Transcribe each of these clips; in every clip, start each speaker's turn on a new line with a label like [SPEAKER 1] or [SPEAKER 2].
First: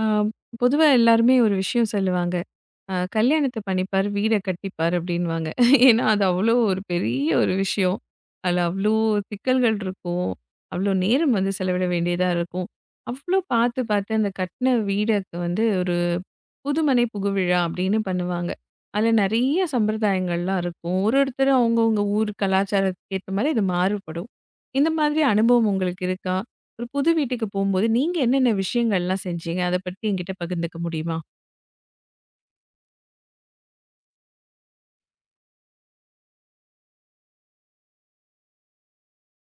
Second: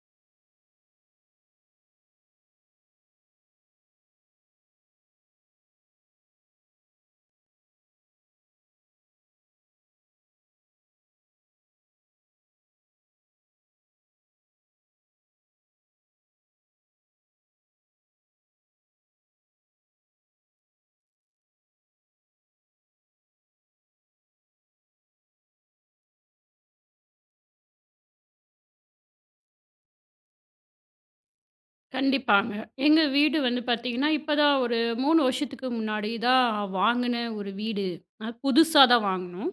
[SPEAKER 1] ஆ, பொதுவா எல்லாருமே ஒரு விஷயம் சொல்லுவாங்க. கல்யாணத்த பண்ணிப்பார், வீட கட்டிப்பார் அப்டின்னுவாங்க. ஏன்னா, அது அவ்ளோ ஒரு பெரிய ஒரு விஷயம். அதுல அவ்ளோ சிக்கல்கள் இருக்கும். அவ்ளோ நேரம் வந்து செலவிட வேண்டியதா இருக்கும். அவ்ளோ பார்த்து பார்த்து அந்த கட்டின வீடுக்கு வந்து புதுமனை புகுவிழா அப்படின்னு பண்ணுவாங்க. அதுல நெறைய சம்பிரதாயங்கள்லாம் இருக்கும். ஒருத்தர் அவங்கவங்க ஊர் கலாச்சாரத்துக்கு ஏத்த மாரி இது மாறுபடும். இந்த மாதிரி அனுபவம் உங்களுக்கு இருக்கா? ஒரு புது வீட்டுக்கு போம்போது நீங்க என்னென்ன விஷயங்கள்லாம் செஞ்சீங்க? அத பத்தி என்கிட்ட பகிர்ந்துக்க முடியுமா?
[SPEAKER 2] கண்டிப்பாங்க. எங்க வீடு வந்து பார்த்தீங்கன்னா, இப்பதான் ஒரு 3 வருஷத்துக்கு முன்னாடி தான் வாங்குன ஒரு வீடு. அது புதுசா தான் வாங்குனோம்.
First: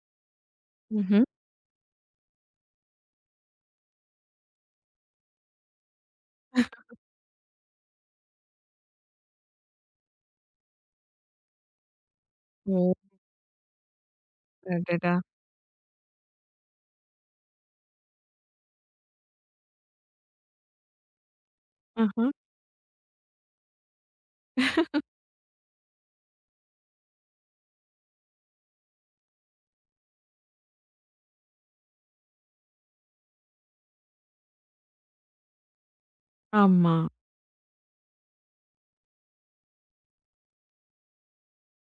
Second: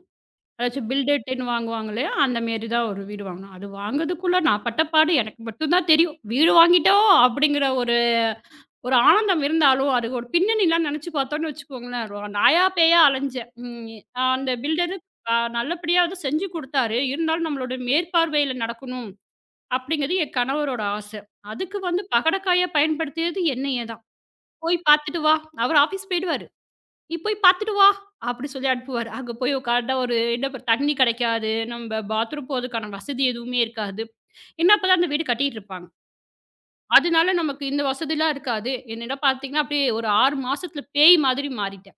[SPEAKER 2] அதாச்சும்
[SPEAKER 1] ம்ஹ்ம்.
[SPEAKER 2] பில்டர்டன்னு வாங்குவாங்க இல்லையா? அந்த மாரி தான் ஒரு வீடு வாங்குனோம். அது வாங்குறதுக்குள்ள நான் பட்ட பாடு எனக்கு மட்டும் தான் தெரியும். வீடு வாங்கிட்டோம் அப்படிங்கிற ஒரு ஒரு ஆனந்தம் இருந்தாலும், அதுக்கு ஒரு பின்னணிலாம் நெனச்சு பார்த்தோம்னு வச்சுக்கோங்களேன், நாயா
[SPEAKER 1] ஓ!
[SPEAKER 2] பேயா அலைஞ்சேன். அந்த பில்டரு
[SPEAKER 1] அடடா!
[SPEAKER 2] நல்லபடியா வந்து செஞ்சு குடுத்தாரு. இருந்தாலும் நம்மளோட மேற்பார்வையில நடக்கணும். அப்படிங்கிறது என் கணவரோட ஆசை. அதுக்கு வந்து
[SPEAKER 1] ஆஹா.
[SPEAKER 2] பகடைக்காயா பயன்படுத்தியது என்னைய தான். "போய் பார்த்துட்டு வா." அவரு ஆஃபீஸ் போயிடுவாரு. "நீ போய் பார்த்துட்டு வா," அப்படி சொல்லி அனுப்புவாரு. அங்க போய் உட்கார்ந்தா ஒரு என்ன தண்ணி கிடைக்காது. நம்ம பாத்ரூம் போறதுக்கான வசதி எதுவுமே இருக்காது. ஏன்னா அப்பதான் அந்த வீடு கட்டிட்டு இருப்பாங்க.
[SPEAKER 1] ஆமா,
[SPEAKER 2] அதனால நமக்கு இந்த வசதிலாம் இருக்காது. என்னன்னா பார்த்தீங்கன்னா, அப்படியே ஒரு 6 மாசத்துல பேய் மாதிரி மாறிட்டேன்.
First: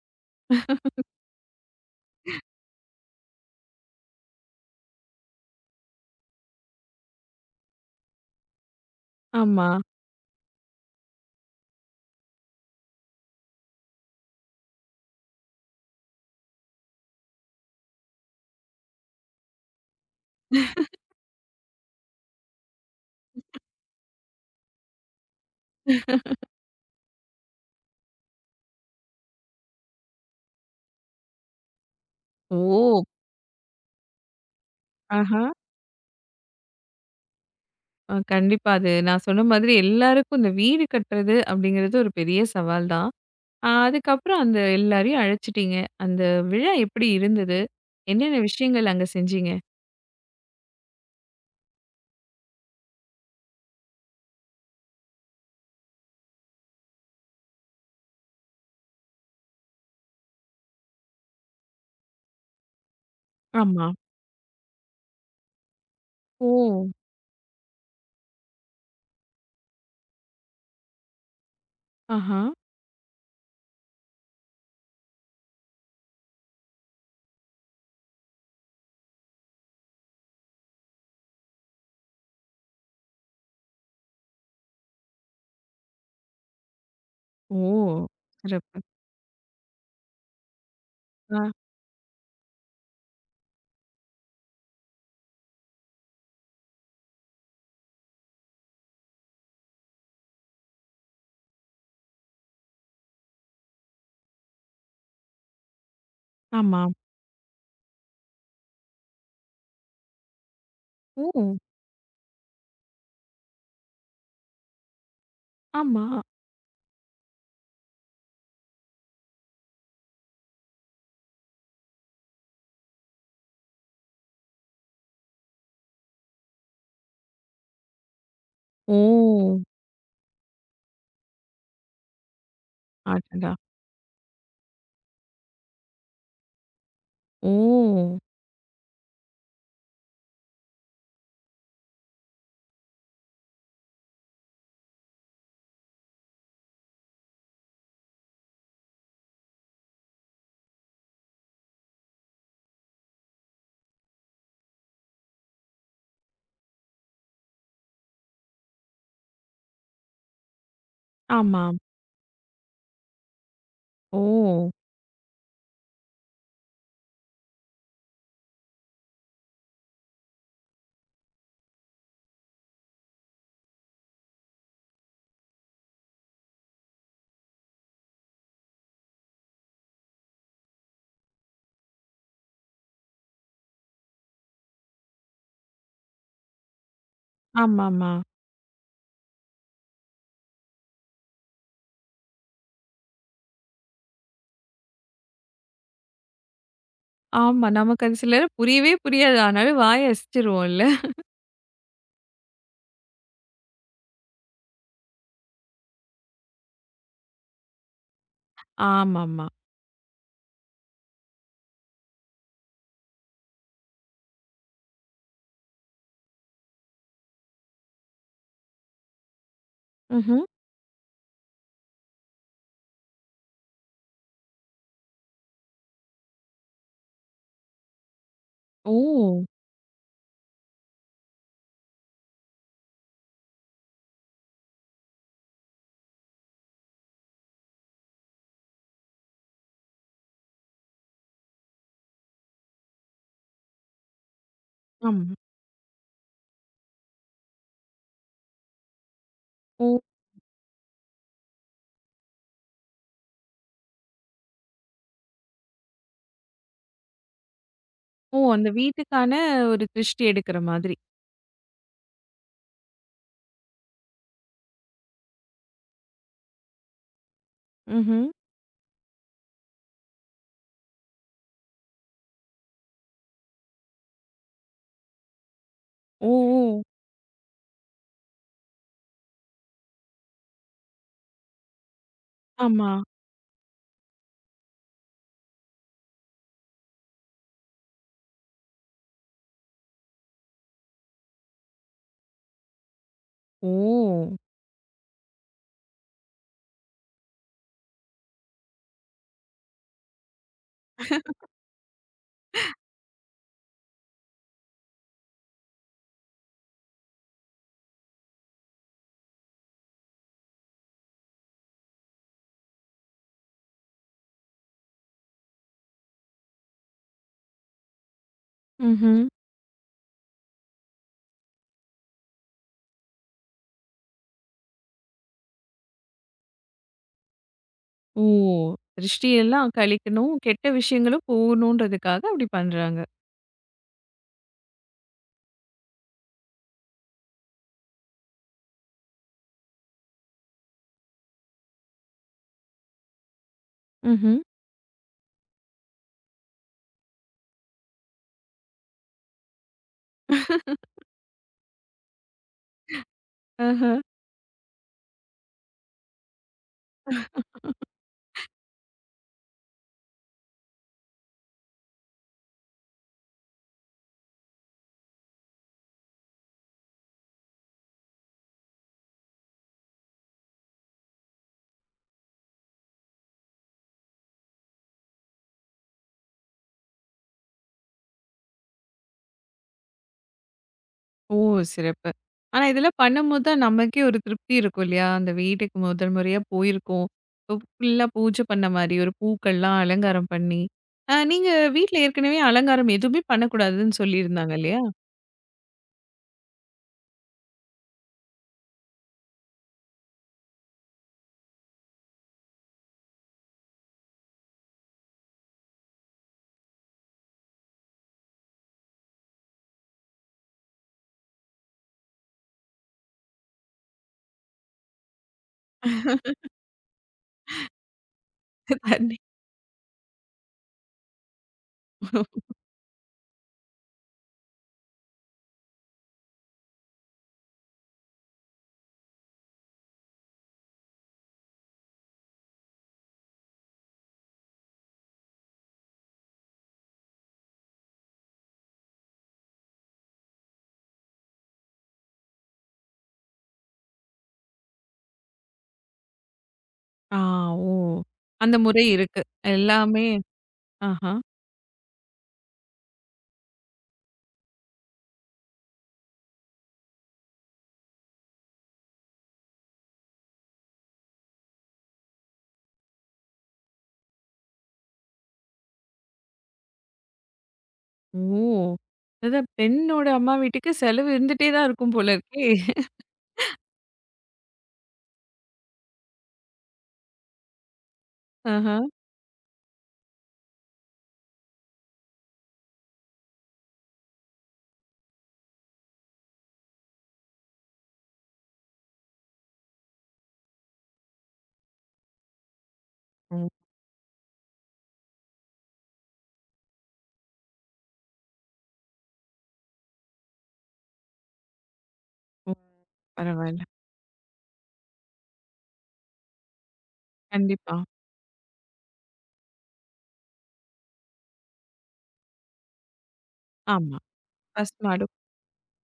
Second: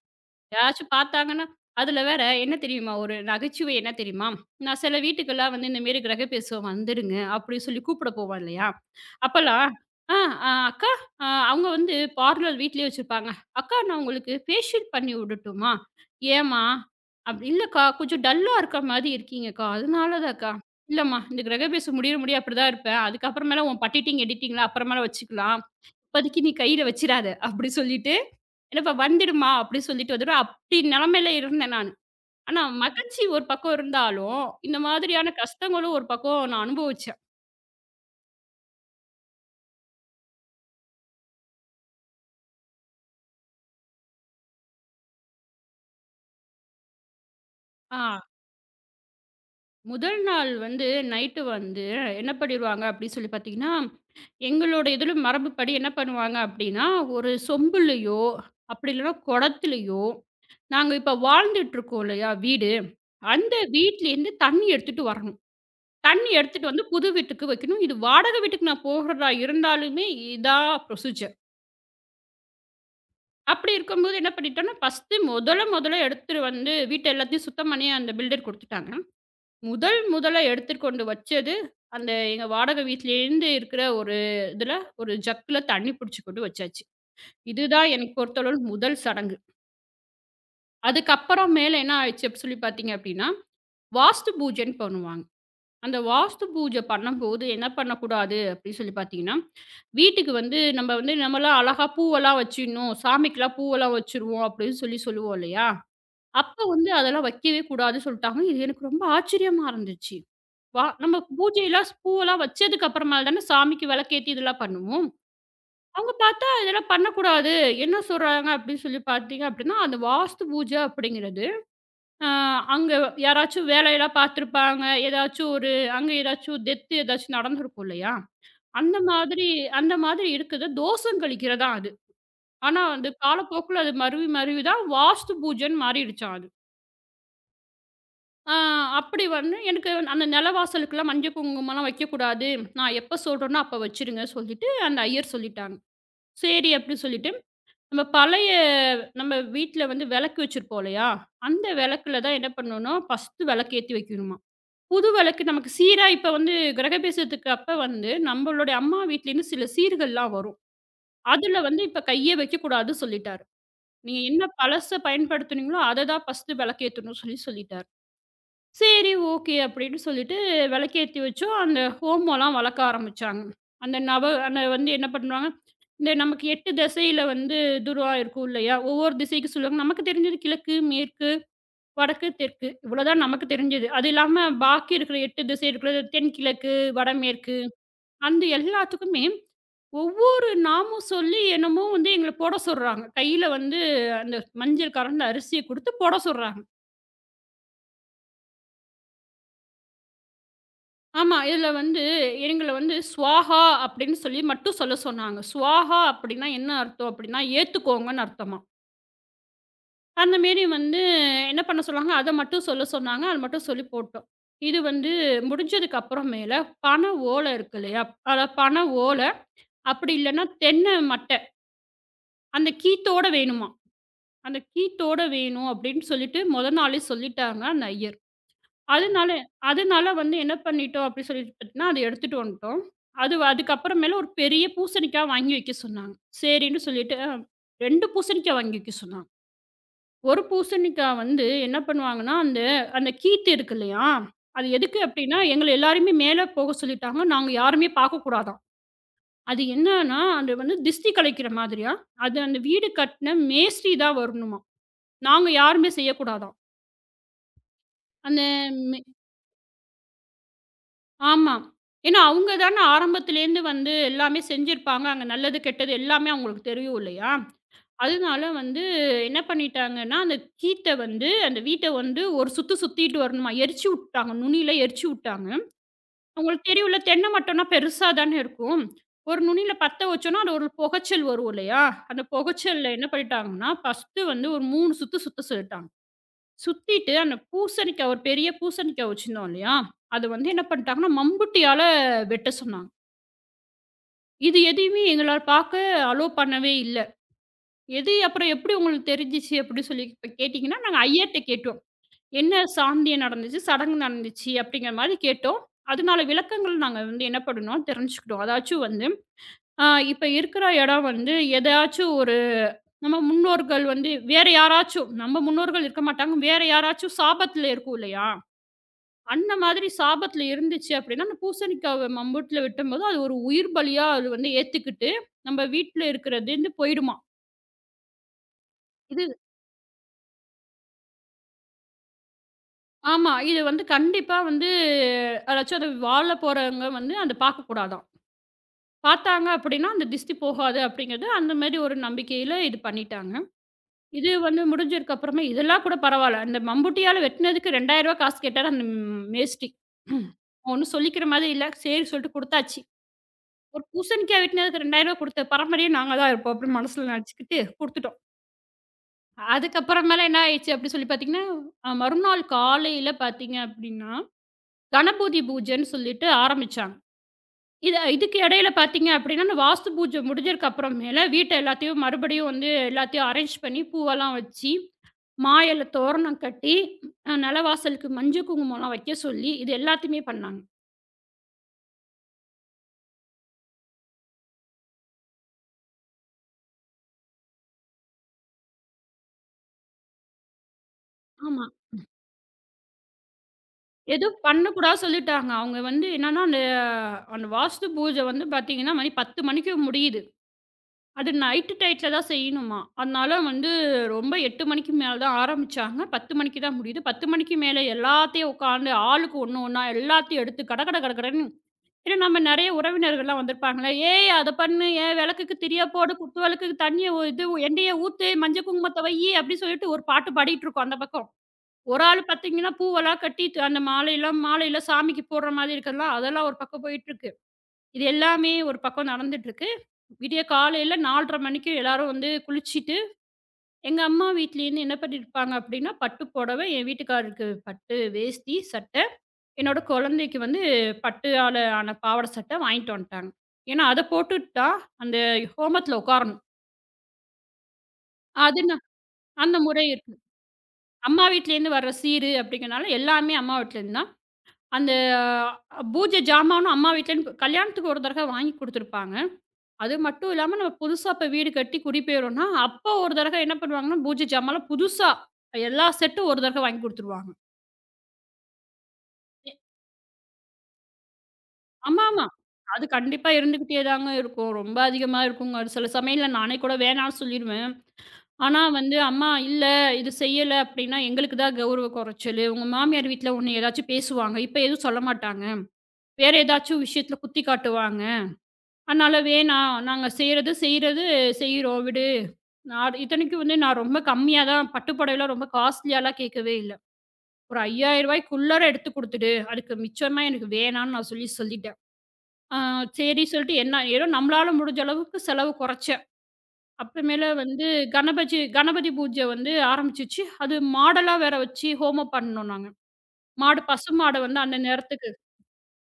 [SPEAKER 2] யாராச்சும் பார்த்தாங்கன்னா, அதுல வேற என்ன தெரியுமா? ஒரு நகைச்சுவை என்ன தெரியுமா? நான் சில வீட்டுக்கெல்லாம் வந்து இந்த மாரி கிரகப்பிரவேசம் வந்துடுங்க, அப்படின்னு சொல்லி கூப்பிட போவோம் இல்லையா? அப்பல்லாம்,
[SPEAKER 1] ஆமா.
[SPEAKER 2] "ஆ அ அக்கா, அவங்க வந்து பார்லர் வீட்லயே வச்சிருப்பாங்க. அக்கா நான் உங்களுக்கு ஃபேஷியல் பண்ணி விடட்டுமா?" "ஏம்மா?" "இல்லக்கா கொஞ்சம் டல்லா இருக்க மாரி இருக்கீங்கக்கா, அதனால தான்க்கா." "இல்லம்மா, இந்த கிரகப்பிரவேசம் முடியிற முடிய அப்படிதான் இருப்பேன். அதுக்கப்புறமேல உன் பட்டிட்டிங், எடிட்டிங்லாம் அப்புறமேல வச்சுக்கலாம். இப்போதைக்கு நீ கையில வச்சிராத," அப்படி சொல்லிட்டு, "என்னப்பா வந்துடுமா," அப்படி சொல்லிட்டு வந்துட்டோம். அப்படி நிலைமையில இருந்தேன் நானு. ஆனா
[SPEAKER 1] ஓ!
[SPEAKER 2] மகிழ்ச்சி ஒரு பக்கம் இருந்தாலும், இந்த மாதிரியான
[SPEAKER 1] ஆஹா.
[SPEAKER 2] கஷ்டங்களும் ஒரு பக்கம் நான் அனுபவிச்சேன்.
[SPEAKER 1] கண்டிப்பா. அது நான் சொன்ன மாதிரி எல்லாருக்கும் இந்த வீடு கட்டுறது அப்படிங்கிறது ஒரு பெரிய சவால் தான். ஆ அதுக்கப்புறம் அந்த எல்லாரையும் அழைச்சிட்டீங்க. அந்த விழா எப்படி இருந்தது?
[SPEAKER 2] ஆ
[SPEAKER 1] என்னென்ன விஷயங்கள் அங்க செஞ்சீங்க?
[SPEAKER 2] முதல் நாள் வந்து நைட்டு வந்து என்ன பண்ணிருவாங்க அப்படின்னு சொல்லி பார்த்தீங்கன்னா, எங்களோட இதில மரபுப்படி என்ன பண்ணுவாங்க அப்படின்னா, ஒரு சொம்புலயோ, அப்படி இல்லன்னா குடத்துலயோ, நாங்க இப்ப வாழ்ந்துட்டுருக்கோம் இல்லையா வீடு, அந்த
[SPEAKER 1] ஆமா.
[SPEAKER 2] வீட்லேருந்து தண்ணி எடுத்துட்டு வரணும். தண்ணி
[SPEAKER 1] ஓ!
[SPEAKER 2] எடுத்துட்டு வந்து புது வீட்டுக்கு வைக்கணும். இது வாடகை வீட்டுக்கு நான் போகறதா இருந்தாலுமே இதான் ப்ரொசீஜர்.
[SPEAKER 1] ஆஹா.
[SPEAKER 2] அப்படி இருக்கும்போது என்ன பண்ணிட்டோம்னா, ஃபர்ஸ்ட்டு முதல முதல்ல எடுத்துட்டு வந்து வீட்ட எல்லாத்தையும் சுத்தம் பண்ணி அந்த பில்டர் குடுத்துட்டாங்க. முதல் முதல்ல எடுத்துட்டு கொண்டு வச்சது, அந்த எங்க வாடகை வீட்லேருந்து இருக்கிற ஒரு இதுல, ஒரு ஜக்குல தண்ணி புடிச்சு கொண்டு வச்சாச்சு. இதுதான்
[SPEAKER 1] ஓ!
[SPEAKER 2] எனக்கு பொறுத்தளவு
[SPEAKER 1] சிறப்பு.
[SPEAKER 2] முதல் சடங்கு.
[SPEAKER 1] ஆ.
[SPEAKER 2] அதுக்கப்புறம் மேல என்ன ஆயிடுச்சு அப்படி சொல்லி பார்த்தீங்க அப்படின்னா, வாஸ்து பூஜைன்னு பண்ணுவாங்க. அந்த வாஸ்து பூஜை பண்ணம்போது என்ன பண்ணக்கூடாது அப்படின்னு சொல்லி பார்த்தீங்கன்னா, வீட்டுக்கு வந்து நம்ம வந்து நம்மலாம் அழகா பூவெல்லாம் வச்சிடணும். சாமிக்கெல்லாம் பூவெல்லாம் வச்சுருவோம் அப்படின்னு சொல்லி சொல்லுவோம் இல்லையா? அப்ப
[SPEAKER 1] ஆமா.
[SPEAKER 2] வந்து அதெல்லாம் வைக்கவே கூடாதுன்னு சொல்ட்டாங்க. இது எனக்கு ரொம்ப ஆச்சரியமா இருந்துச்சு. வா நம்ம
[SPEAKER 1] ஓ!
[SPEAKER 2] பூஜையெல்லாம் பூவெல்லாம் வச்சதுக்கு அப்புறமால தானே சாமிக்கு விளக்கேத்தி இதெல்லாம் பண்ணுவோம்.
[SPEAKER 1] ஆமா.
[SPEAKER 2] அவங்க பார்த்தா இதெல்லாம் பண்ணக்கூடாது. என்ன சொல்றாங்க அப்படின்னு சொல்லி பார்த்தீங்க அப்படின்னா, அந்த வாஸ்து பூஜை அப்படிங்கிறது. ஆ, அங்க யாராச்சும் வேலையெல்லாம் பார்த்துருப்பாங்க. ஏதாச்சும் ஒரு அங்க ஏதாச்சும் டெத் ஏதாச்சும் நடந்திருக்கும் இல்லையா? அந்த மாதிரி
[SPEAKER 1] ஓ!
[SPEAKER 2] அந்த மாதிரி இருக்குது. தோஷம் கழிக்கிறது தான் அது. ஆனா வந்து
[SPEAKER 1] அடடா!
[SPEAKER 2] காலப்போக்குல அது மருவி மருவி தான் வாஸ்து பூஜைன்னு மாறிடுச்சாம் அது.
[SPEAKER 1] ஓ!
[SPEAKER 2] ஆ அப்படி வந்து எனக்கு அந்த நிலவாசலுக்கெல்லாம் மஞ்சள் குங்குமம்லாம் வைக்கக்கூடாது. நான் எப்ப சொல்றேனோ அப்ப வச்சுருங்க சொல்லிட்டு அந்த ஐயர் சொல்லிட்டாங்க. சரி அப்படின்னு சொல்லிட்டு, நம்ம பழைய நம்ம வீட்ல வந்து விளக்கு வச்சிருப்போம் இல்லையா? அந்த விளக்குல தான் என்ன பண்ணணும்னா, ஃபர்ஸ்ட்டு விளக்கேத்தி வைக்கணுமா. புது வழக்கு நமக்கு சீரா இப்ப வந்து கிரகபிரவேசத்துக்கு அப்ப வந்து நம்மளுடைய அம்மா வீட்லேருந்து சில சீர்கள்லாம் வரும். அதுல
[SPEAKER 1] ஆமா.
[SPEAKER 2] வந்து இப்ப கையே வைக்கக்கூடாது சொல்லிட்டாரு.
[SPEAKER 1] ஓ!
[SPEAKER 2] நீங்க என்ன பழச பயன்படுத்துனீங்களோ அத தான் ஃபர்ஸ்ட்டு விளக்கேத்தணும்னு சொல்லி சொல்லிட்டாரு. சரி ஓகே அப்படின்னு சொல்லிட்டு விளக்கேத்தி வச்சோம். அந்த ஹோமம்லாம் வளர்க்க ஆரம்பிச்சாங்க. அந்த வந்து என்ன பண்ணுவாங்க, இந்த நமக்கு 8 திசையில வந்து துர்வா இருக்கும் இல்லையா? ஒவ்வொரு திசைக்கு சொல்லுவாங்க. நமக்கு தெரிஞ்சது கிழக்கு, மேற்கு, வடக்கு, தெற்கு இவ்வளோதான் நமக்கு தெரிஞ்சது. அது இல்லாம பாக்கி இருக்கிற 8 திசை இருக்கிறது தென்கிழக்கு, வடமேற்கு.
[SPEAKER 1] ஆமாமா.
[SPEAKER 2] அந்த எல்லாத்துக்குமே ஒவ்வொரு நாமும் சொல்லி என்னமோ வந்து எங்கள போட சொல்றாங்க. கையில வந்து அந்த மஞ்சள் கலந்த அரிசிய குடுத்து போட சொல்றாங்க.
[SPEAKER 1] ஆமா. ஆமா நமக்கு அது சிலர புரியவே புரியாது. ஆனாலும் வாய அசைச்சிருவோம்ல.
[SPEAKER 2] ஆமா. இதுல வந்து எங்கள வந்து "ஸ்வாஹா" அப்படின்னு சொல்லி மட்டும் சொல்ல சொன்னாங்க. "ஸ்வாஹா" அப்படின்னா என்ன அர்த்தம் அப்படின்னா, ஏத்துக்கோங்கன்னு அர்த்தமாம்.
[SPEAKER 1] ஆமாமா.
[SPEAKER 2] அந்த மாரி வந்து என்ன பண்ண சொன்னாங்க, அத மட்டும் சொல்ல சொன்னாங்க. அது மட்டும் சொல்லி போட்டோம். இது வந்து முடிஞ்சதுக்கு அப்புறமேல பன ஓலை இருக்கு இல்லையா? அதான் பன ஓலை, அப்படி
[SPEAKER 1] ம்ஹ்ம்.
[SPEAKER 2] இல்லன்னா தென்னை மட்டை. அந்த கீத்தோட வேணுமாம். அந்த கீத்தோட வேணும் அப்படின்னு சொல்லிட்டு மொத நாளே சொல்லிட்டாங்க அந்த ஐயர். அதனால
[SPEAKER 1] ஓ!
[SPEAKER 2] அதனால வந்து என்ன பண்ணிட்டோம் அப்படி சொல்லிட்டு பார்த்தீங்கன்னா, அத எடுத்துட்டு வந்துட்டோம். அதுக்கப்புறமேல ஒரு பெரிய பூசணிக்காய் வாங்கி வைக்க சொன்னாங்க. சரின்னு சொல்லிட்டு 2 பூசணிக்காய் வாங்கி வைக்க சொன்னாங்க. ஒரு பூசணிக்காய் வந்து என்ன பண்ணுவாங்கன்னா, அந்த அந்த கீத்து இருக்கு இல்லையா? அது எதுக்கு
[SPEAKER 1] ஆமா.
[SPEAKER 2] அப்டின்னா, எங்கள எல்லாரையுமே மேல போக சொல்லிட்டாங்க. நாங்க யாருமே பார்க்கக்கூடாதாம். அது
[SPEAKER 1] ஓ!
[SPEAKER 2] என்னன்னா, அது வந்து திஷ்டி கலைக்கிற மாதிரியா, அது அந்த வீடு கட்டின மேஸ்திரி தான் வரணுமாம். நாங்க யாருமே செய்யக்கூடாதாம்.
[SPEAKER 1] ஓ!
[SPEAKER 2] அந்த
[SPEAKER 1] அந்த
[SPEAKER 2] மெ
[SPEAKER 1] வீட்டுக்கான ஒரு திருஷ்டி எடுக்கிற மாதிரி.
[SPEAKER 2] ஆமா. ஏன்னா, அவங்க தானே ஆரம்பத்துலேருந்து வந்து எல்லாமே செஞ்சிருப்பாங்க. அங்க நல்லது, கெட்டது எல்லாமே அவங்களுக்கு தெரியும் இல்லையா?
[SPEAKER 1] ம்ஹ்ம்.
[SPEAKER 2] அதனால வந்து என்ன பண்ணிட்டாங்கன்னா, அந்த கீத்த வந்து அந்த வீட்ட வந்து ஒரு சுத்து சுத்திட்டு வரணுமா. எரிச்சு உட்டாங்க. நுனியில எரிச்சு உட்டாங்க.
[SPEAKER 1] ஓ!
[SPEAKER 2] உங்களுக்கு
[SPEAKER 1] ஓ!
[SPEAKER 2] தெரியும்ல தென்னை மட்டம்னா பெருசா தானே இருக்கும். ஒரு நுனியில பத்த வச்சோம்னா, அது ஒரு புகைச்சல் வரும் இல்லையா? அந்த
[SPEAKER 1] ஆமா.
[SPEAKER 2] புகைச்சல்ல என்ன பண்ணிட்டாங்கன்னா, ஃபர்ஸ்ட்டு வந்து ஒரு 3 சுத்து சுத்த சொல்லிட்டாங்க. சுத்திட்டு அந்த பூசணிக்காய் ஒரு பெரிய பூசணிக்காய் வச்சிருந்தோம் இல்லையா? அத வந்து என்ன பண்ணிட்டாங்கன்னா, மம்புட்டியால வெட்ட சொன்னாங்க.
[SPEAKER 1] ஓ!
[SPEAKER 2] இது எதையுமே எங்களால பார்க்க அலோ பண்ணவே இல்ல. எது அப்புறம் எப்படி உங்களுக்கு தெரிஞ்சுச்சு? அப்படி சொல்லி இப்ப கேட்டீங்கன்னா, நாங்க ஐயர்ட்ட கேட்டோம். என்ன சாந்தியம் நடந்துச்சு? சடங்கு நடந்துச்சு? அப்படிங்கிற மாரி கேட்டோம். அதனால விளக்கங்கள் நாங்க வந்து என்ன பண்ணுனோம்? தெரிஞ்சுக்கிட்டோம். அதாச்சும் வந்து, அ இப்ப இருக்கிற இடம் வந்து எதாச்சும் ஒரு நம்ம முன்னோர்கள் வந்து வேற யாராச்சும் நம்ம முன்னோர்கள் இருக்க மாட்டாங்க. வேற யாராச்சும் சாபத்துல இருக்கும் இல்லையா?
[SPEAKER 1] ம்ஹ்ம்.
[SPEAKER 2] அந்த மாதிரி சாபத்துல இருந்துச்சு அப்படின்னா, அந்த பூசணிக்காவ மம்புட்டில வெட்டும்போது, அது ஒரு உயிர் பலியா அது வந்து ஏத்துக்கிட்டு, நம்ம வீட்ல இருக்கிறதுன்னு போயிடுமாம்.
[SPEAKER 1] ஓ! திருஷ்டி எல்லாம் கழிக்கணும், கெட்ட விஷயங்களும் போகணுன்றதுக்காக அப்படி பண்றாங்க.
[SPEAKER 2] ஆமா. இது வந்து கண்டிப்பா வந்து யாராச்சும் அது வாழ போறவங்க வந்து அத பார்க்கக்கூடாதாம். பார்த்தாங்க அப்படின்னா, அந்த திஷ்டி போகாது அப்படிங்கிறது, அந்த மாரி ஒரு நம்பிக்கையில இது பண்ணிட்டாங்க. இது
[SPEAKER 1] ம்ஹ்ம்.
[SPEAKER 2] வந்து முடிஞ்சதுக்கு அப்புறமா இதெல்லாம் கூட பரவால்ல. அந்த மம்புட்டியால வெட்டுனதுக்கு ரூ. 2000 காசு கேட்டாரு அந்த மேஸ்திரி. ஒண்ணும் சொல்லிக்கிற மாதிரி இல்ல. சரி சொல்லிட்டு குடுத்தாச்சு. ஒரு
[SPEAKER 1] ஆஹா.
[SPEAKER 2] பூசணிக்காய் வெட்டினதுக்கு ரூ. 2000 குடுத்த பரம்பரையே நாங்க தான் இருப்போம் அப்படின்னு மனசுல நெனச்சுக்கிட்டு குடுத்துட்டோம். அதுக்கப்புறமேல என்ன ஆயிடுச்சு அப்படி சொல்லி பார்த்தீங்கன்னா, மறுநாள் காலையில பார்த்தீங்க அப்படின்னா கணபூதி பூஜைன்னு சொல்லிட்டு ஆரம்பிச்சாங்க. இது இதுக்கு இடையில பார்த்தீங்க அப்படின்னா, அந்த வாஸ்து பூஜை முடிஞ்சதுக்கு அப்புறமேல வீட்ட எல்லாத்தையும் மறுபடியும் வந்து எல்லாத்தையும் அரேஞ்ச் பண்ணி பூவெல்லாம் வச்சு, மா இல தோரணம் கட்டி, நிலவாசலுக்கு மஞ்சள் குங்குமம்லாம் வைக்க சொல்லி, இது எல்லாத்தையுமே பண்ணாங்க.
[SPEAKER 1] ஓ! சிறப்பு. ஆனா இதெல்லாம் பண்ணும்போது தான் நமக்கே ஒரு திருப்தி இருக்கும் இல்லையா? அந்த வீட்டுக்கு முதல் முறையா போயிருக்கோம். இப்போ ஃபுல்லா பூஜை பண்ண மாரி ஒரு பூக்கள்லாம் அலங்காரம் பண்ணி, நீங்க
[SPEAKER 2] ஆமா.
[SPEAKER 1] வீட்ல ஏற்கனவே அலங்காரம் எதுவுமே பண்ணக்கூடாதுன்னு
[SPEAKER 2] எதுவும்
[SPEAKER 1] சொல்லியிருந்தாங்க இல்லையா?
[SPEAKER 2] பண்ணக்கூடாதுன்னு சொல்லிட்டாங்க. அவங்க வந்து என்னன்னா, அந்த அந்த வாஸ்து பூஜை வந்து பார்த்தீங்கன்னா, மணி 10:00 மணிக்கு முடியுது. அது நைட்டு டையத்துல தான் செய்யணுமாம். அதனால வந்து ரொம்ப 8 மணிக்கு மேல தான் ஆரம்பிச்சாங்க. 10 மணிக்கு தான் முடியுது. 10 மணிக்கு மேல எல்லாத்தையும் உட்காந்து ஆளுக்கு ஒண்ணு ஒண்ணா எல்லாத்தையும் எடுத்து கட கட கட கடன்னு, ஏன்னா நம்ம நெறைய உறவினர்கள்லாம் வந்திருப்பாங்களா, "ஏய் அத பண்ணு, ஏன் விளக்குக்கு திரிய போடு, குத்து விளக்குக்கு தண்ணிய ஒ இது எண்ணெய ஊத்து, மஞ்சள் குங்குமத்த
[SPEAKER 1] தண்ணி.
[SPEAKER 2] வையி," அப்படி சொல்லிட்டு ஒரு பாட்டு பாடிட்டு இருக்கோம் அந்த பக்கம். ஒரு ஆள் பார்த்தீங்கன்னா பூவெல்லாம் கட்டி அந்த மாலையெல்லாம் மாலையில சாமிக்கு போடுற மாதிரி இருக்கறதெல்லாம் அதெல்லாம் ஒரு பக்கம் போயிட்டு இருக்கு. இது எல்லாமே ஒரு பக்கம் நடந்துட்டுருக்கு. விடிய காலையில 4:30 மணிக்கு எல்லாரும் வந்து குளிச்சுட்டு, எங்க அம்மா வீட்லேருந்து என்ன பண்ணியிருப்பாங்க அப்படின்னா, பட்டு புடவை, என் வீட்டுக்காரருக்கு பட்டு வேஷ்டி, சட்டை, என்னோட குழந்தைக்கு வந்து பட்டுவால ஆன பாவாடை சட்டை வாங்கிட்டு வந்துட்டாங்க. ஏன்னா, அத போட்டுட்டா அந்த ஹோமத்தில உட்காரணும்.
[SPEAKER 1] ஆ, ஓ! அந்த
[SPEAKER 2] அது
[SPEAKER 1] முறை
[SPEAKER 2] நான்
[SPEAKER 1] இருக்கு.
[SPEAKER 2] அந்த முறை
[SPEAKER 1] எல்லாமே
[SPEAKER 2] இருக்கு.
[SPEAKER 1] ஆஹா.
[SPEAKER 2] அம்மா வீட்லேருந்து வர்ற சீரு அப்படிங்கிறனால எல்லாமே அம்மா வீட்லேருந்து தான். அந்த அஹ், பூஜை ஜாமானும் அம்மா வீட்லேருந்து கல்யாணத்துக்கு ஒரு தடவை வாங்கி குடுத்துருப்பாங்க. அது மட்டும் இல்லாம நம்ம புதுசா இப்ப வீடு கட்டி குடிபெயர்றோம்னா, அப்ப ஒரு தடக என்ன பண்ணுவாங்கன்னா, பூஜை ஜாமான்லாம் புதுசா எல்லா செட்டும் ஒரு தடக வாங்கி குடுத்துருவாங்க.
[SPEAKER 1] ஓ! அதான்
[SPEAKER 2] எ
[SPEAKER 1] பெண்ணோட அம்மா வீட்டுக்கு செலவு இருந்துட்டே தான் இருக்கும் போல
[SPEAKER 2] ஆமாமா.
[SPEAKER 1] இருக்கே!
[SPEAKER 2] அது கண்டிப்பா இருந்துகிட்டே தாங்க இருக்கும். ரொம்ப அதிகமா இருக்குங்க. அது சில சமயம்ல நானே கூட வேணான்னு சொல்லிருவேன். ஆனா
[SPEAKER 1] ஆஹா.
[SPEAKER 2] வந்து, "அம்மா இல்ல, இது செய்யல அப்படின்னா எங்களுக்கு தான் கௌரவ குறைச்சலு. உங்க மாமியார் வீட்ல உன்ன ஏதாச்சும் பேசுவாங்க. இப்ப எதுவும் சொல்ல மாட்டாங்க. வேற ஏதாச்சும் விஷயத்துல குத்தி காட்டுவாங்க. அதனால வேணாம். நாங்க செய்றது செய்றது செய்றோம் விடு." நான் இத்தனைக்கும்
[SPEAKER 1] ம்.
[SPEAKER 2] வந்து நான் ரொம்ப கம்மியா தான் பட்டு புடவைலாம் ரொம்ப காஸ்ட்லியாலாம் கேட்கவே இல்ல. ஒரு ரூ. 5000 எடுத்து குடுத்துடு. அதுக்கு மிச்சமா எனக்கு வேணான்னு நான் சொல்லி சொல்லிட்டேன்.
[SPEAKER 1] ஓ!
[SPEAKER 2] ஆ சரி சொல்லிட்டு
[SPEAKER 1] பரவால்ல.
[SPEAKER 2] என்ன ஏதோ நம்மளால முடிஞ்ச அளவுக்கு செலவு குறைச்சேன். அப்புறமேல வந்து
[SPEAKER 1] கண்டிப்பா.
[SPEAKER 2] கணபதி கணபதி பூஜை வந்து ஆரம்பிச்சுச்சு. அது மாடெல்லாம் வேற வச்சு ஹோமம் பண்ணோம் நாங்க. மாடு
[SPEAKER 1] ஆமா.
[SPEAKER 2] பசுமாட வந்து அந்த
[SPEAKER 1] பசு
[SPEAKER 2] நேரத்துக்கு
[SPEAKER 1] மாடும்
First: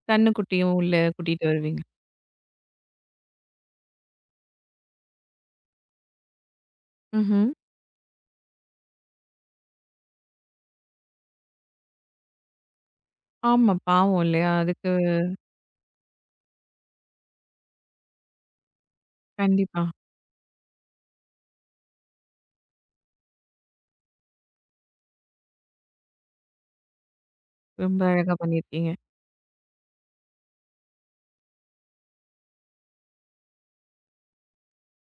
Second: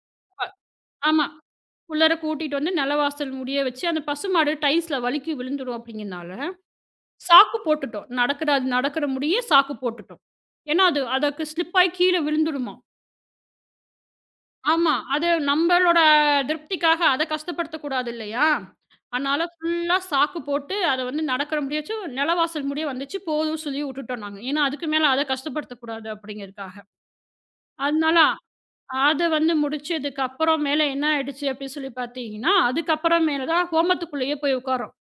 [SPEAKER 1] கன்னுக்குட்டியும் உள்ள
[SPEAKER 2] ஆமா.
[SPEAKER 1] கூட்டிட்டு வருவீங்க.
[SPEAKER 2] உள்ளார கூட்டிட்டு வந்து நிலவாசல் முடிய வச்சு அந்த பசுமாடு டைல்ஸ்ல வழுக்கி விழுந்துரும் அப்படிங்கிறனால
[SPEAKER 1] ம்ஹ்ம்.
[SPEAKER 2] சாக்கு போட்டுட்டோம். நடக்குற அது நடக்குற முடிய சாக்கு போட்டுட்டோம். ஏன்னா, அது அதுக்கு ஸ்லிப் ஆயி கீழ விழுந்துருமாம்.
[SPEAKER 1] ஆமா. பாவம் இல்லையா? அதுக்கு
[SPEAKER 2] ஆமா. அது நம்பளோட திருப்திக்காக அத கஷ்டப்படுத்தக்கூடாது இல்லையா? அதனால
[SPEAKER 1] கண்டிப்பா.
[SPEAKER 2] ஃபுல்லா சாக்கு போட்டு அத வந்து நடக்கிற முடியாச்சும் நிலவாசல் முடிய வந்துச்சு போதும்னு சொல்லி விட்டுட்டோம் நாங்க. ஏன்னா, அதுக்கு மேல அத கஷ்டப்படுத்தக்கூடாது அப்படிங்கிறதுக்காக.
[SPEAKER 1] ரொம்ப
[SPEAKER 2] அதனால
[SPEAKER 1] அழகா பண்ணியிருக்கீங்க.
[SPEAKER 2] அத வந்து முடிச்சதுக்கு அப்புறம் மேல என்ன ஆயிடுச்சு அப்படின்னு சொல்லி பார்த்தீங்கன்னா, அதுக்கப்புறம் மேல தான் ஹோமத்துக்குள்ளேயே போய் உட்கார்றோம்.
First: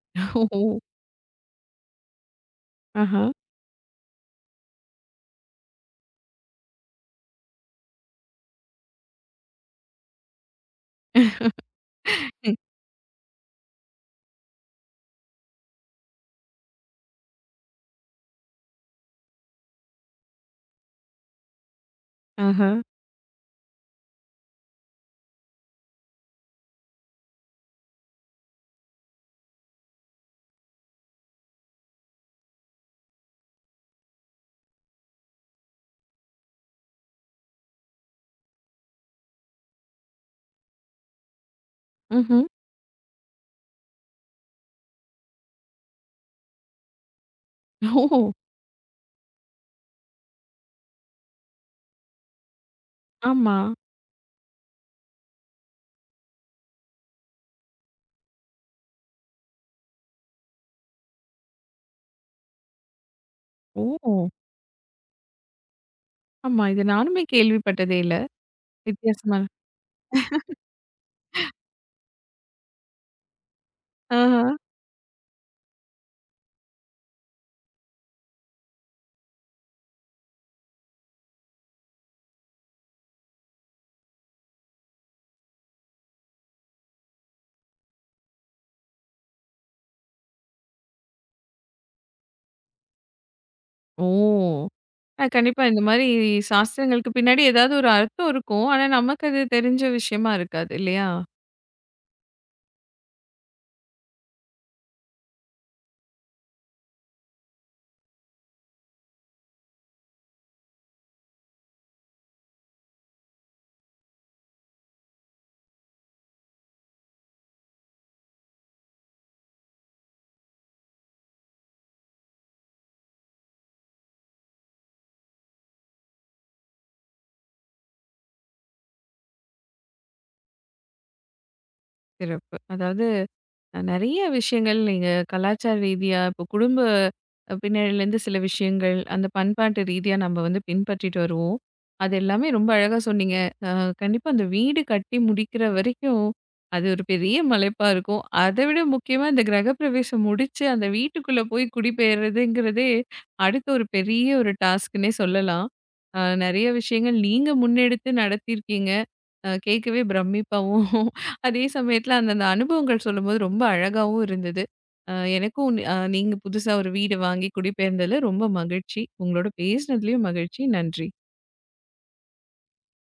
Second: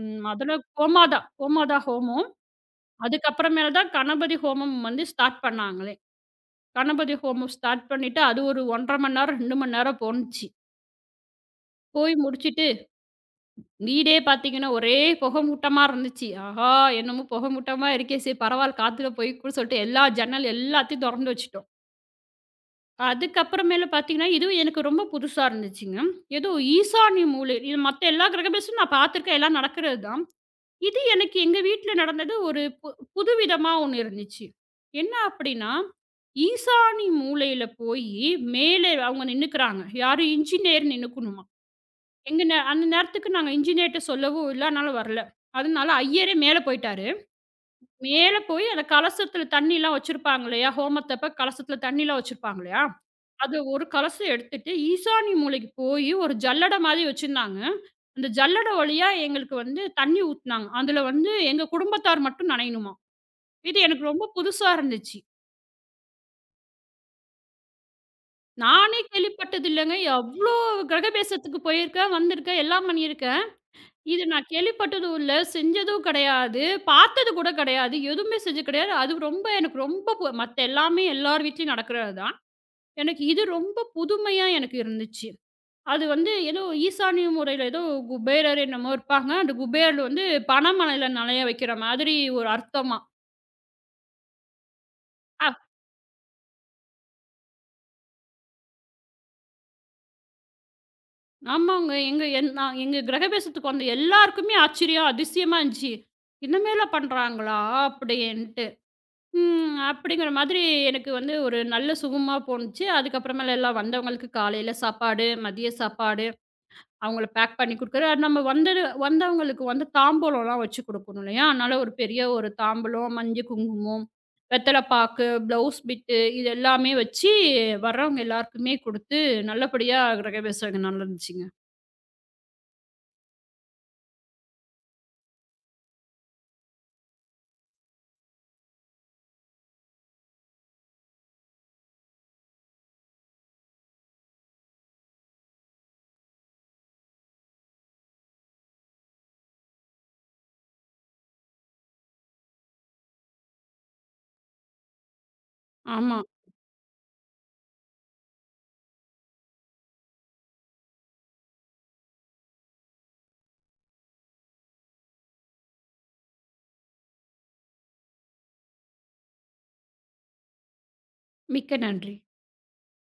[SPEAKER 2] ம். அதுல
[SPEAKER 1] ஓ!
[SPEAKER 2] ஹோமாதான் ஹோமாதான் ஹோமம்.
[SPEAKER 1] ஆஹா.
[SPEAKER 2] அதுக்கப்புறமேல தான் கணபதி ஹோமம் வந்து ஸ்டார்ட் பண்ணாங்களே. கணபதி ஹோமம் ஸ்டார்ட் பண்ணிட்டு அது ஒரு 1 1/2 மணி நேரம், 2 மணி நேரம் போணுச்சு. போய் முடிச்சுட்டு வீடே பார்த்தீங்கன்னா, ஒரே புகை மூட்டமா இருந்துச்சு. ஆஹா! என்னமோ புகை மூட்டமா இருக்கே! சரி பரவால்ல காத்துல போய்க்கும்னு சொல்லிட்டு எல்லா ஜன்னல் எல்லாத்தையும் தொறந்து வச்சுட்டோம்.
[SPEAKER 1] ஆஹா.
[SPEAKER 2] அதுக்கப்புறமேல பார்த்தீங்கன்னா, இதுவும் எனக்கு ரொம்ப புதுசா இருந்துச்சுங்க. ஏதோ ஈசான்ய மூலை இது மத்த எல்லா கிரகபேசமும் நான் பார்த்துருக்கேன். எல்லாம் நடக்கிறது தான். இது எனக்கு எங்க வீட்ல நடந்தது ஒரு புதுவிதமா ஒண்ணு இருந்துச்சு. என்ன அப்படின்னா, ஈசானி மூலையில போயி மேலே அவங்க நின்னுக்குறாங்க. யாரு? இன்ஜினியர் நின்னுக்கணுமா. எங்க
[SPEAKER 1] ம்ஹ்ம்.
[SPEAKER 2] நே அந்த நேரத்துக்கு நாங்க இன்ஜினியர்ட்ட சொல்லவும் இல்ல. அதனால வரல. அதனால ஐயரே மேல போயிட்டாரு.
[SPEAKER 1] ஓ!
[SPEAKER 2] மேல போய் அந்த கலசத்துல தண்ணிலாம் வச்சிருப்பாங்க இல்லையா? ஹோமத்தப்ப கலசத்துல தண்ணிலாம் வச்சிருப்பாங்க இல்லையா?
[SPEAKER 1] ஆமா.
[SPEAKER 2] அது ஒரு கலசம் எடுத்துட்டு, ஈசானி மூலைக்கு போயி, ஒரு ஜல்லடை மாதிரி வச்சிருந்தாங்க. அந்த ஜல்லட வழியா எங்களுக்கு வந்து தண்ணி ஊத்துனாங்க. அதுல வந்து எங்க குடும்பத்தார் மட்டும் நனையணுமாம். இது எனக்கு ரொம்ப
[SPEAKER 1] ஓ!
[SPEAKER 2] புதுசா இருந்துச்சு.
[SPEAKER 1] ஆமா. இது நானுமே கேள்விப்பட்டதே இல்ல.
[SPEAKER 2] நானே
[SPEAKER 1] வித்தியாசமான
[SPEAKER 2] கேள்விப்பட்டது இல்லங்க. எவ்ளோ கிரகபேசத்துக்கு போயிருக்கேன், வந்திருக்கேன், எல்லாம் பண்ணியிருக்கேன். இது
[SPEAKER 1] ஆஹா.
[SPEAKER 2] நான் கேள்விப்பட்டதும் இல்ல, செஞ்சதும் கிடையாது, பார்த்தது கூட கிடையாது, எதுவுமே செஞ்சது கிடையாது. அது ரொம்ப எனக்கு ரொம்ப மத்த எல்லாமே எல்லார் வீட்லயும் நடக்கிறது தான். எனக்கு இது ரொம்ப புதுமையா எனக்கு இருந்துச்சு. அது வந்து ஏதோ ஈசானிய முறையில ஏதோ குபேரர் என்னமோ இருப்பாங்க. அந்த குபேரர் வந்து பணமழையில நனைய வைக்கிற மாதிரி ஒரு அர்த்தமா.
[SPEAKER 1] ஓ! ஆ
[SPEAKER 2] அப்
[SPEAKER 1] கண்டிப்பா. இந்த மாரி சாஸ்திரங்களுக்கு பின்னாடி ஏதாவது ஒரு அர்த்தம் இருக்கும். ஆனா, நமக்கு அது தெரிஞ்ச விஷயமா இருக்காது இல்லையா?
[SPEAKER 2] ஆமாங்க. எங்க என் நான் எங்க கிரகபேசத்துக்கு வந்த எல்லாருக்குமே ஆச்சரியம், அதிசயமா இருந்துச்சு. இனிமேலா பண்றாங்களா? அப்படின்ட்டு. ம். அப்படிங்கிற மாதிரி எனக்கு வந்து ஒரு நல்ல சுகமா போணுச்சு. அதுக்கப்புறமேல எல்லாம் வந்தவங்களுக்கு காலையில சாப்பாடு, மதிய சாப்பாடு அவங்கள பேக் பண்ணி குடுக்குறது. அது நம்ம வந்தது வந்தவங்களுக்கு வந்து தாம்பூலம்லாம் வச்சு குடுக்கணும் இல்லையா? அதனால ஒரு பெரிய ஒரு தாம்பூலம், மஞ்சள் குங்குமம், வெத்தலை பாக்கு, ப்ளவுஸ் பிட்டு இது எல்லாமே வச்சு வர்றவங்க எல்லாருக்குமே குடுத்து நல்லபடியா கிரகபிரவேசம் நடந்துச்சுங்க.
[SPEAKER 1] சிறப்பு. அதாவது, நெறைய விஷயங்கள் நீங்க கலாச்சார ரீதியா, இப்போ குடும்ப பின்னணியிலேருந்து சில விஷயங்கள், அந்த பண்பாட்டு ரீதியா நம்ம வந்து பின்பற்றிட்டு வருவோம். அது எல்லாமே ரொம்ப அழகா சொன்னீங்க. அ கண்டிப்பா அந்த வீடு கட்டி முடிக்கிற வரைக்கும், அது ஒரு பெரிய மலைப்பா இருக்கும். அதை விட முக்கியமா இந்த கிரகப்பிரவேசம் முடிச்சு, அந்த வீட்டுக்குள்ள போய் குடிபெயர்றதுங்கிறதே, அடுத்த ஒரு பெரிய ஒரு டாஸ்க்குன்னே சொல்லலாம்.
[SPEAKER 2] ஆமா.
[SPEAKER 1] அ நெறைய விஷயங்கள் நீங்க முன்னெடுத்து நடத்தியிருக்கீங்க. கேட்கவே பிரமிப்பாவும் அதே சமயத்தில அந்தந்த அனுபவங்கள் சொல்லும்போது ரொம்ப அழகாவும் இருந்தது. எனக்கும் நீங்க புதுசா ஒரு வீடு வாங்கி குடிபெயர்ந்ததுல ரொம்ப மகிழ்ச்சி. உங்களோட பேசினதுலயும் மகிழ்ச்சி. நன்றி.
[SPEAKER 2] மிக்க நன்றி.